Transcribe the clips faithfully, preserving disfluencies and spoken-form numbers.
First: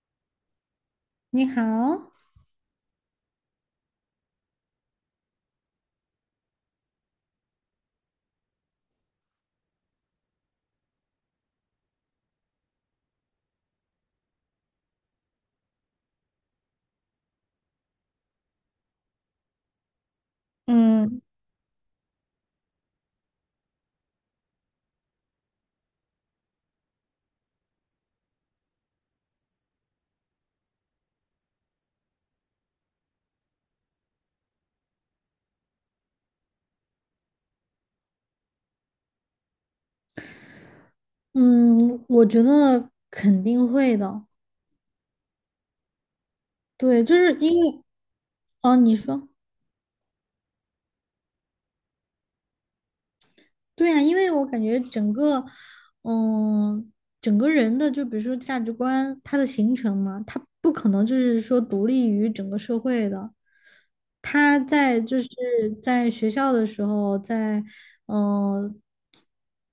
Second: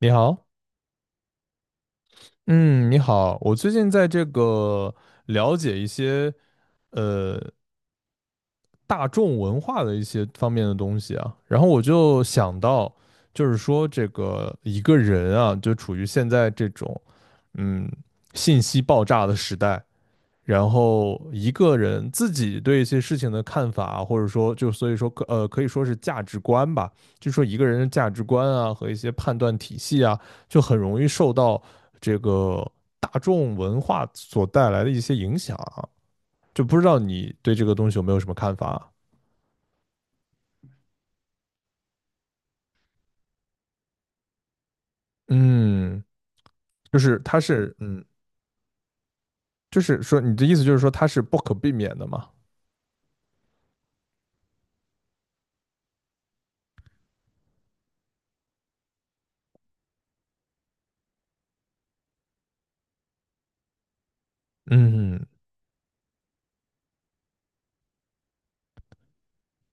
你好。你好，嗯，你好，我最近在这个了解一些呃大众文化的一些方面的东西啊，然后我就想到，就是说这个一个人啊，就处于现在这种嗯信息爆炸的时代，然嗯后一个人自己对一些事情的看法，或者说就所以说可呃可以说是价值观吧，就说一个人的价值观啊和一些判断体系啊，就很容易受到这个大众文化所带来的一些影响啊。就不知道你对这个东西有没有什么看法？嗯，我觉得肯定会的。嗯，就对，就是是它因是为嗯，哦，你说就是说你的意思就是说它是不可避免的嘛？对呀，因为我感觉整个嗯，整个人的就比如说价值观，它的形成嘛，它不可能就是说独立于整个社会的。他在就嗯是在学校的时候，在嗯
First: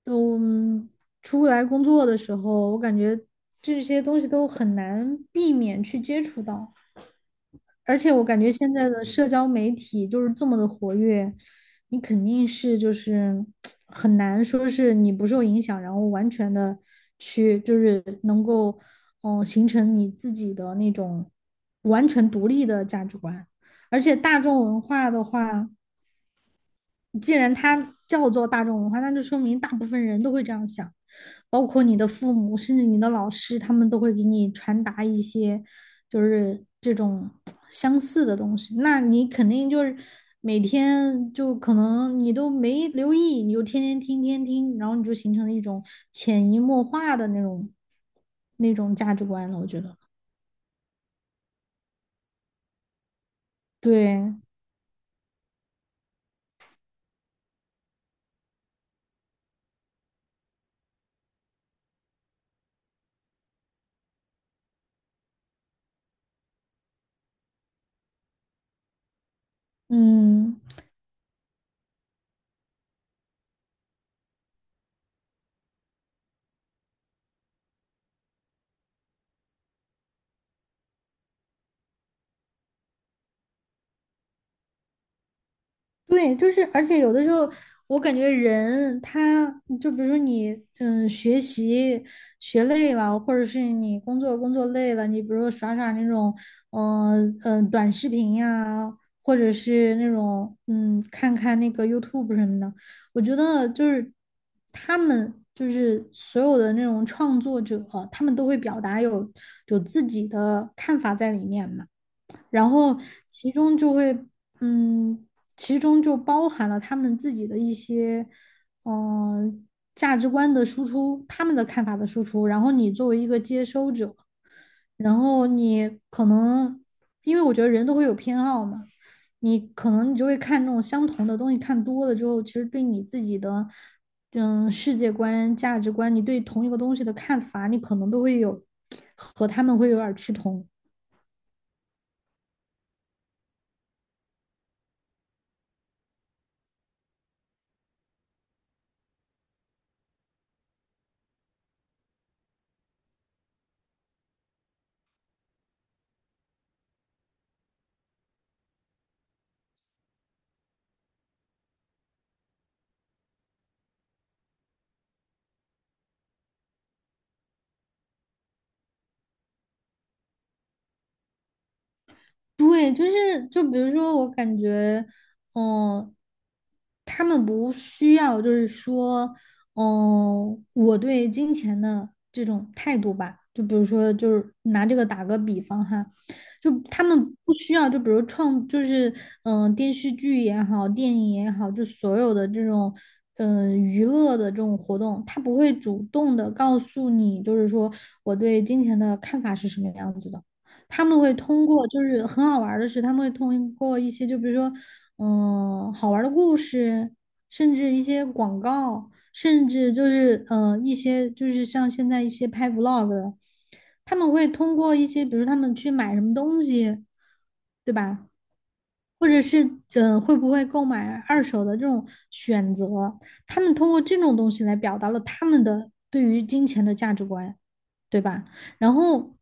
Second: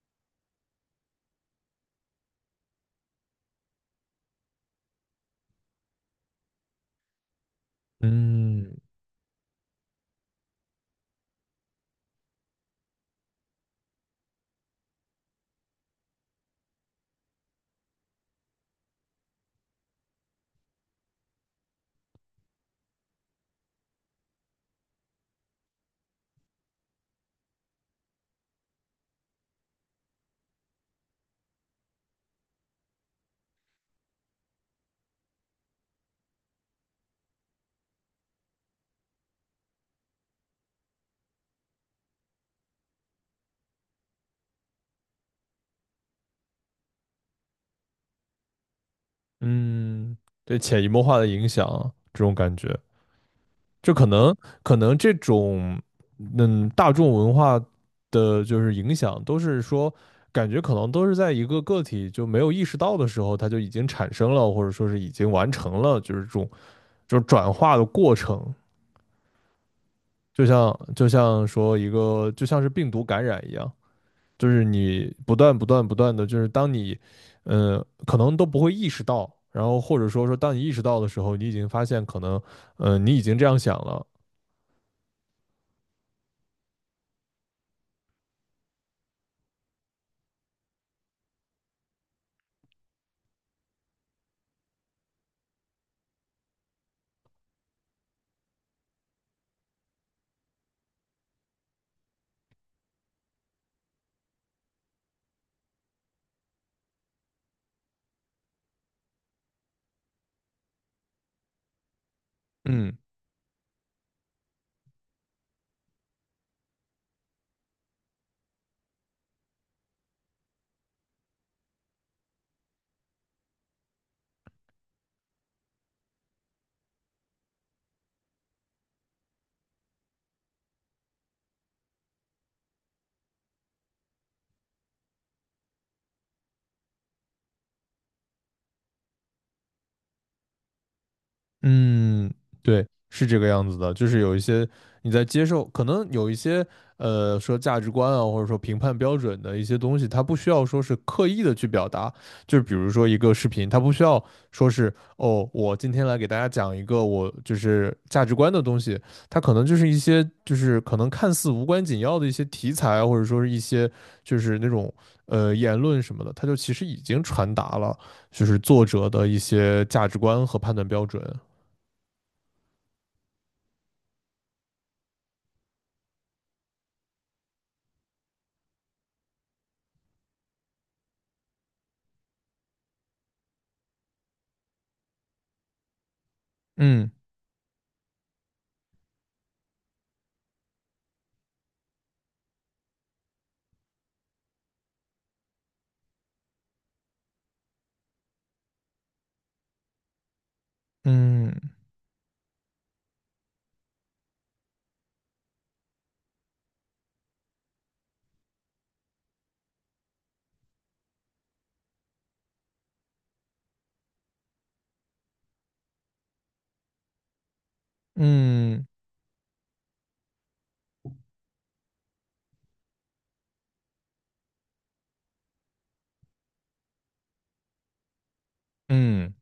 嗯出来工作的时候，我感觉这些东西都很难避免去接触到。而且我感觉现嗯在的社交媒体就是这么的活跃，你肯定是就是很难说是你不受影响，然后完全的去就是能够嗯、呃形成你自己的那种完全独立的价值观。而且大众文化的话，既然它叫做大众文化，那就说明大部分人都会这样想，包括你的父母，甚至你的老师，他们都会给你传达一些就是这种相似的东西。那你肯定就是每天就可能你都没留意，你就天天听，天天听，然后你就形成了一种潜移默化的那种那种价值观了。我觉得，嗯，对潜移默化的影响啊这种感觉。就可对，能可能这种嗯大众文化的就是影响，都是说感觉可能都是在一个个体就没有意识到的时候，它就已经产生了，或者说是已经完成了，就是这种就是转化的过程。就嗯。像就像说一个就像是病毒感染一样，就是你不断不断不断的，就是当你嗯，可能都不会意识到。然后或者说说，当你意识到的时候，你已经发现可能，嗯，你已经这样想了。对，就是，而且有的时候，我感觉人他就比如说你，嗯，学习学累了，或者是你工作工作累了，你比如说耍耍那种，嗯、呃嗯、呃短视频呀、或者是那种，嗯，看看那个 YouTube 什么的，我觉得就是他们就是所有的那种创作者，他们都会表达有有自己的看法在里面嘛。然嗯，后其中就会，嗯，其中就包含了他们自己的一些，嗯，价值观的输出，他们的看法的输出。然后你作为一个接收者，然后你可能，因为我觉得人都会有偏好嘛，你可能你就会看那种相同的东西，看多了之后，其实对你自己的，嗯，世界观、价值观，你对同一个东西的看法，你可能都会有和他们会有点儿趋同。嗯，对，是这个样子的，就是有一些你在接受，可能有一些呃说价值观啊，或者说评判标准的一些东西，它不需要说是刻意的去表达，就是比如说一个视频，它不需要说是哦，我今天来给大家讲一个我就是价值观的东西，它可能就是一些就是可能看似无关紧要的一些题材啊，或者说是一些就是那种呃言论什么的，它就其实已经传达了就是作者的一些价值观和判断标准。对，就是就比如说，我感觉，嗯、他们不需要，就是说，嗯、我对金钱的这种态度吧，就比如说，就是拿这个打个比方哈，就他嗯们不需要，就比如创，就是嗯、呃电视剧也好，电影也好，就所有的这种嗯、呃娱乐的这种活动，他不会主动的告诉你，就是说我对金钱的看法是什么样子的。他们会嗯通过，就是很好玩儿的是，他们会通过一些，就比如说，嗯、好玩儿的故事，甚至一些广告，甚至就是，嗯，一些就是像现在一些拍 vlog 的，他们会通过一些，比如他们去买什么东西，对吧？嗯或者是，嗯、会不会购买二手的这种选择，他们通过这种东西来表达了他们的对于金钱的价值观。对吧？然嗯后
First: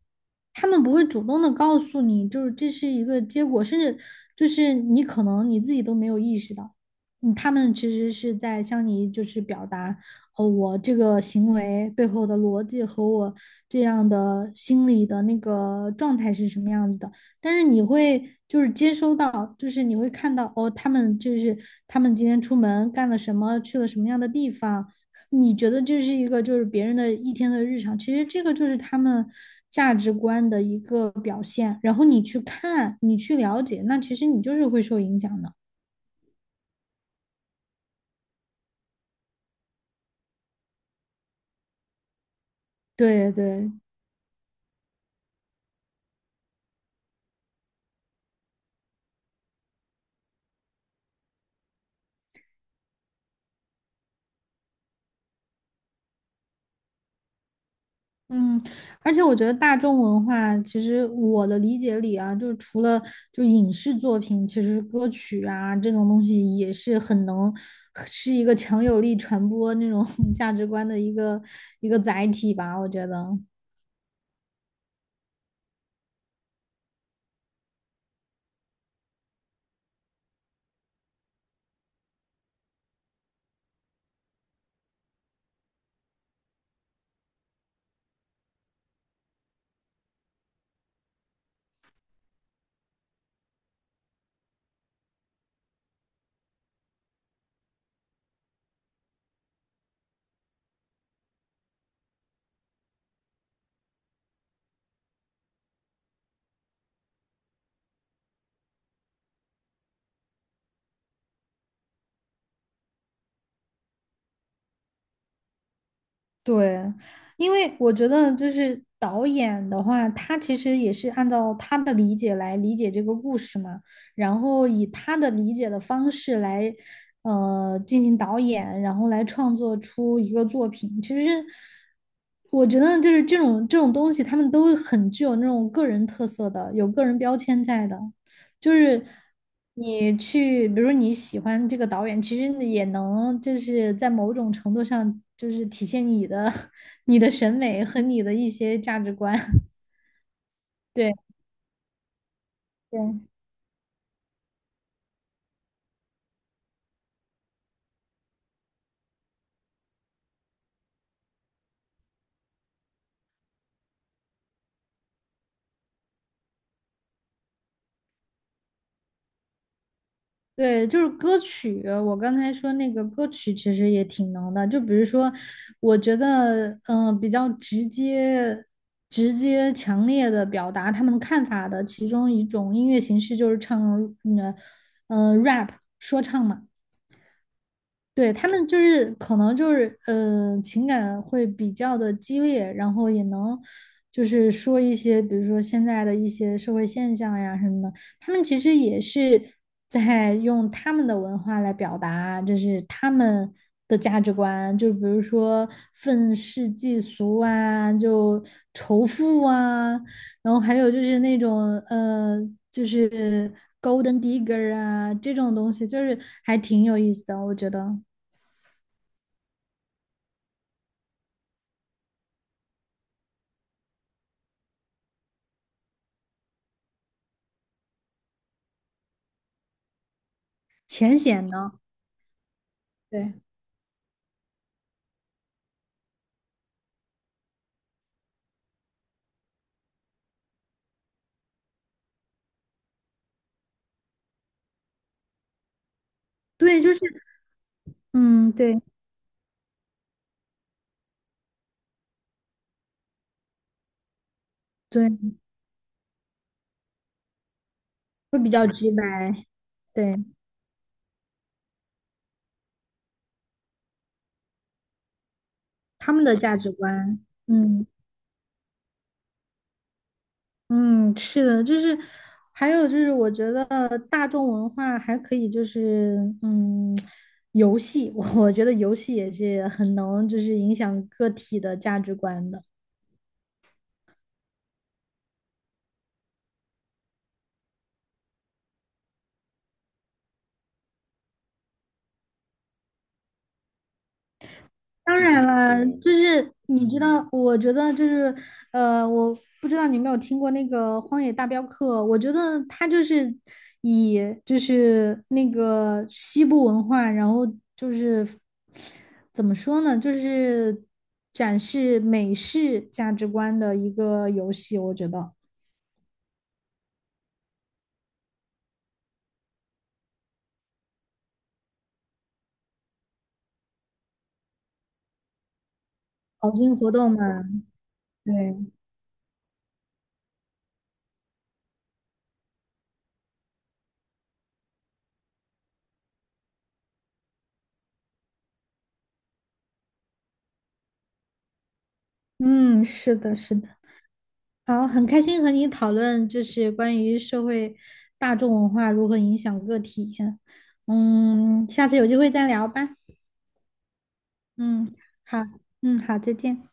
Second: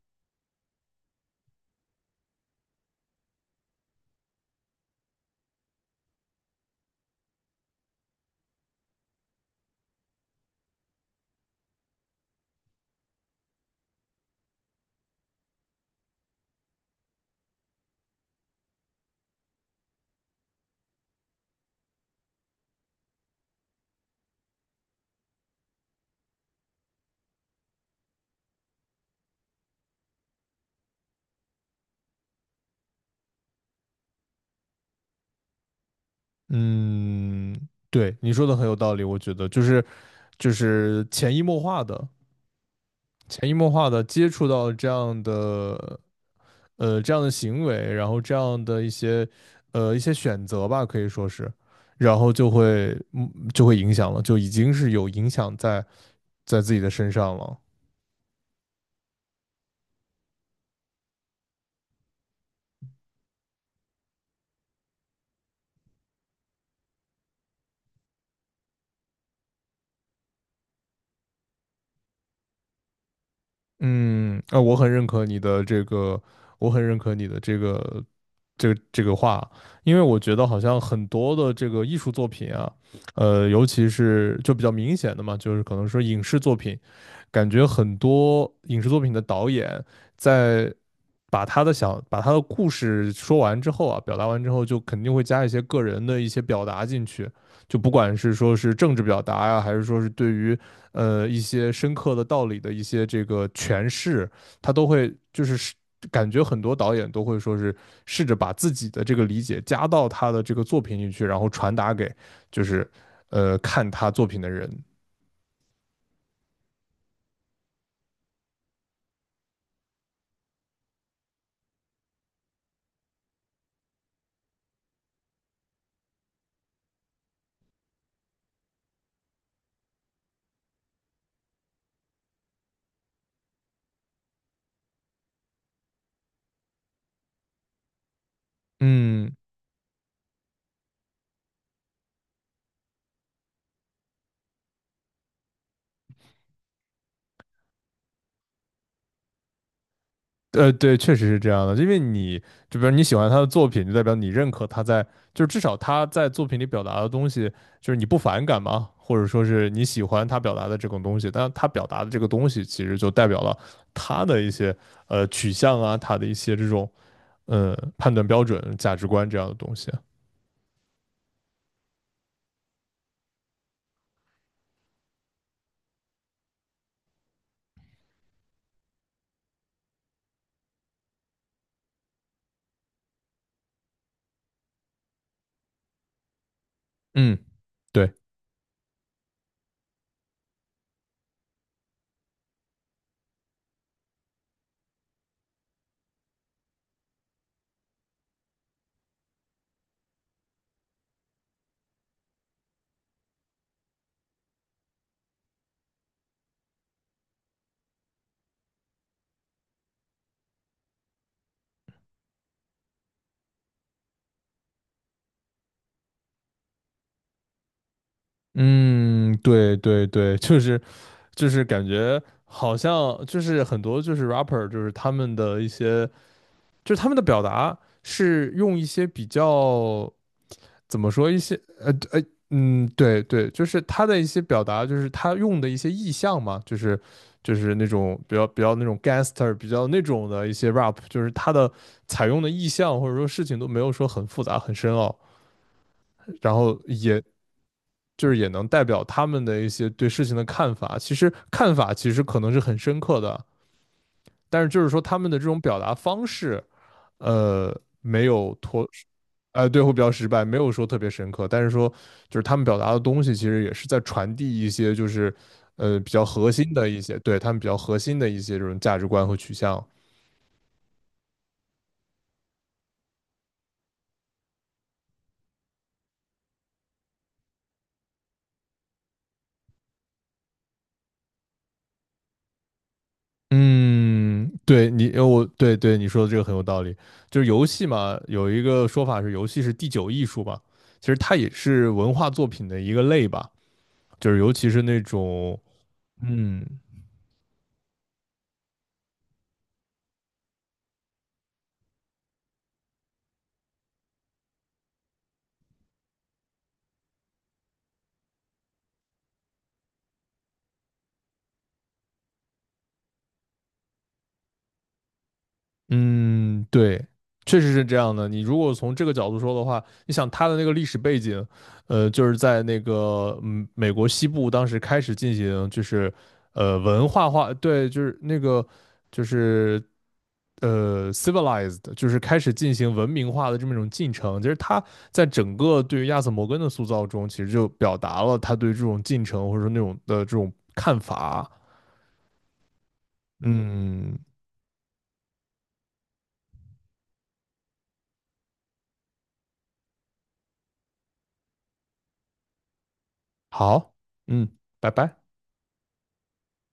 他们不会主动的告诉你，就是这是一个结果，甚至就是你可能你自己都没有意识到，嗯他们其实是在向你就是表达，哦，我这个行为背后的逻辑和我这样的心理的那个状态是什么样子的。但是你会就是接收到，就是你会看到，哦，他们就是他们今天出门干了什么，去了什么样的地方。你觉得这是一个就是别人的一天的日常，其实这个就是他们价值观的一个表现。然后你去看，你去了解，那其实你就是会受影响的。嗯，对，你说的很有道理，我觉得就是就是潜移默化的、对潜移默对，化的接触到这样的呃这样的行为，然后这样的一些呃一些选择吧，可以说是，然后就会嗯就会影响了，就已经是有影响在在自己的身上了。嗯，而且我觉得大众文化，其实我的理解里啊，就是除了就影视作品，其实歌曲啊这种东西也是很能是一个强有力传播那种 价值观的一个一个载体吧，我觉得。嗯，啊，我很认可你的这个，我很认可你的这个，这个这个话，因为我觉得好像很多的这个艺术作品啊，呃，尤其是就比较明显的嘛，就是可能说影视作品，感觉很多影视作品的导演在把他的想把他的故事说完之后啊，表达完之后，就肯定会加一些个人的一些表达进去，就不管是说是政治表达呀、还是说是对于呃一些深刻的道理的一些这个诠释，他都会就是感觉很多导演都会说是试着把自己的这个理解加到他的这个作品里去，然后传达给就是呃看他作品的人。对，因为我觉得就是导演的话，他其实也是按照他的理解来理解这个故事嘛，然后以他的理解的方式来，呃，进行导演，然后来创作出一个作品。其实我觉得就是这种这种东西，他们都很具有那种个人特色的，有个人标签在的。就是嗯你去，比如你喜欢这个导演，其实你也能就是在某种程度上，就是体现你的 你的审美和你的一些价值观。呃，对，确对实是这样的，因为你就比如对你喜欢他的作品，就代表你认可他在，就是至少他在作品里表达的东西，就是你不反感嘛，或者说是你喜欢他表达的这种东西，但他表达的这个东西其实就代表了他的一些呃取向啊，他的一些这种呃判断标准、价值观这样的东西。对，就是歌曲，我刚才说那个歌曲其实也挺能的，就比如说，我觉得嗯、呃比较直接。直接强烈的表达他们看法的其中一种音乐形式就是唱，嗯、呃，rap 说唱嘛。嗯，对，对，他们就是可能就是呃情感会比较的激烈，然后也能就是说一些，比如说现在的一些社会现象呀什么的，他们其实也是在用他们的文化来表达，就是他们的价值观，就比如说愤世嫉俗啊，就仇富啊，然后还有就是那种呃，就是 Golden Digger 啊这种东西，就是还挺有意思的，我觉得。嗯，对对对，就是就是感觉好像就是很多就是 rapper 就是他们的一些就是他们的表达是用一些比较怎么浅说一显些的，呃呃嗯对对，对，就是他的一些表达，就是他用的一些意象嘛，就是就是那种比较比较那种 gangster 比较那种的一些 rap，就是他的采用的意象或者说事情都没有说很复杂很深奥，然后对，就是也就是也嗯，能对代表他们的一些对事情的看法。其实看法其实可能是很深刻的，但是就是说他对，们的这种表达方式。呃，没会比有较脱，直白，哎，对，会比较对失败，没有说特别深刻，但是说就是他们表达的东西，其实也是在传递一些就是呃比他较们的核价值心的一些，观，对他们比较嗯核心的一些这种价值观和取向。嗯，是的，就是还有就是，我觉得大众文化还可以，就是嗯，游戏，我我觉得游戏也是很能就是影响个体的价值观的。嗯，对你，呃我对对你说的这个很有道理。就是游戏嘛，有一个说法是游戏是第九艺术吧，其实它也是文化作品的一个类吧。就是尤其是那当然种，了，嗯就是嗯，你知道，我觉得就是，呃，我不知道你有没有听过那个《荒野大镖客》，我觉得它就是以就是那个西部文化，然后就是怎么说呢，就是展示美式价值观的一个游戏，我觉得。嗯，对，确实是这样的。你如果从这个角度说的话，你想它的那个历史背景，呃，就是在那个嗯美国西部当时开始进行就是淘金呃活文动嘛，化化，对，就是那个对，就是呃 civilized，就是开始进行文明化的这么一种进程。其实他在整个对于亚瑟摩根的塑造中，其实就表达了他对这种进程或者说那种的这种看法。嗯，是的，是的。嗯，好，很开心和你讨论，就是关于社会大众文化如何影响个体。嗯，下次有机会再聊吧。好，嗯，嗯，拜拜。好，嗯，好，再见。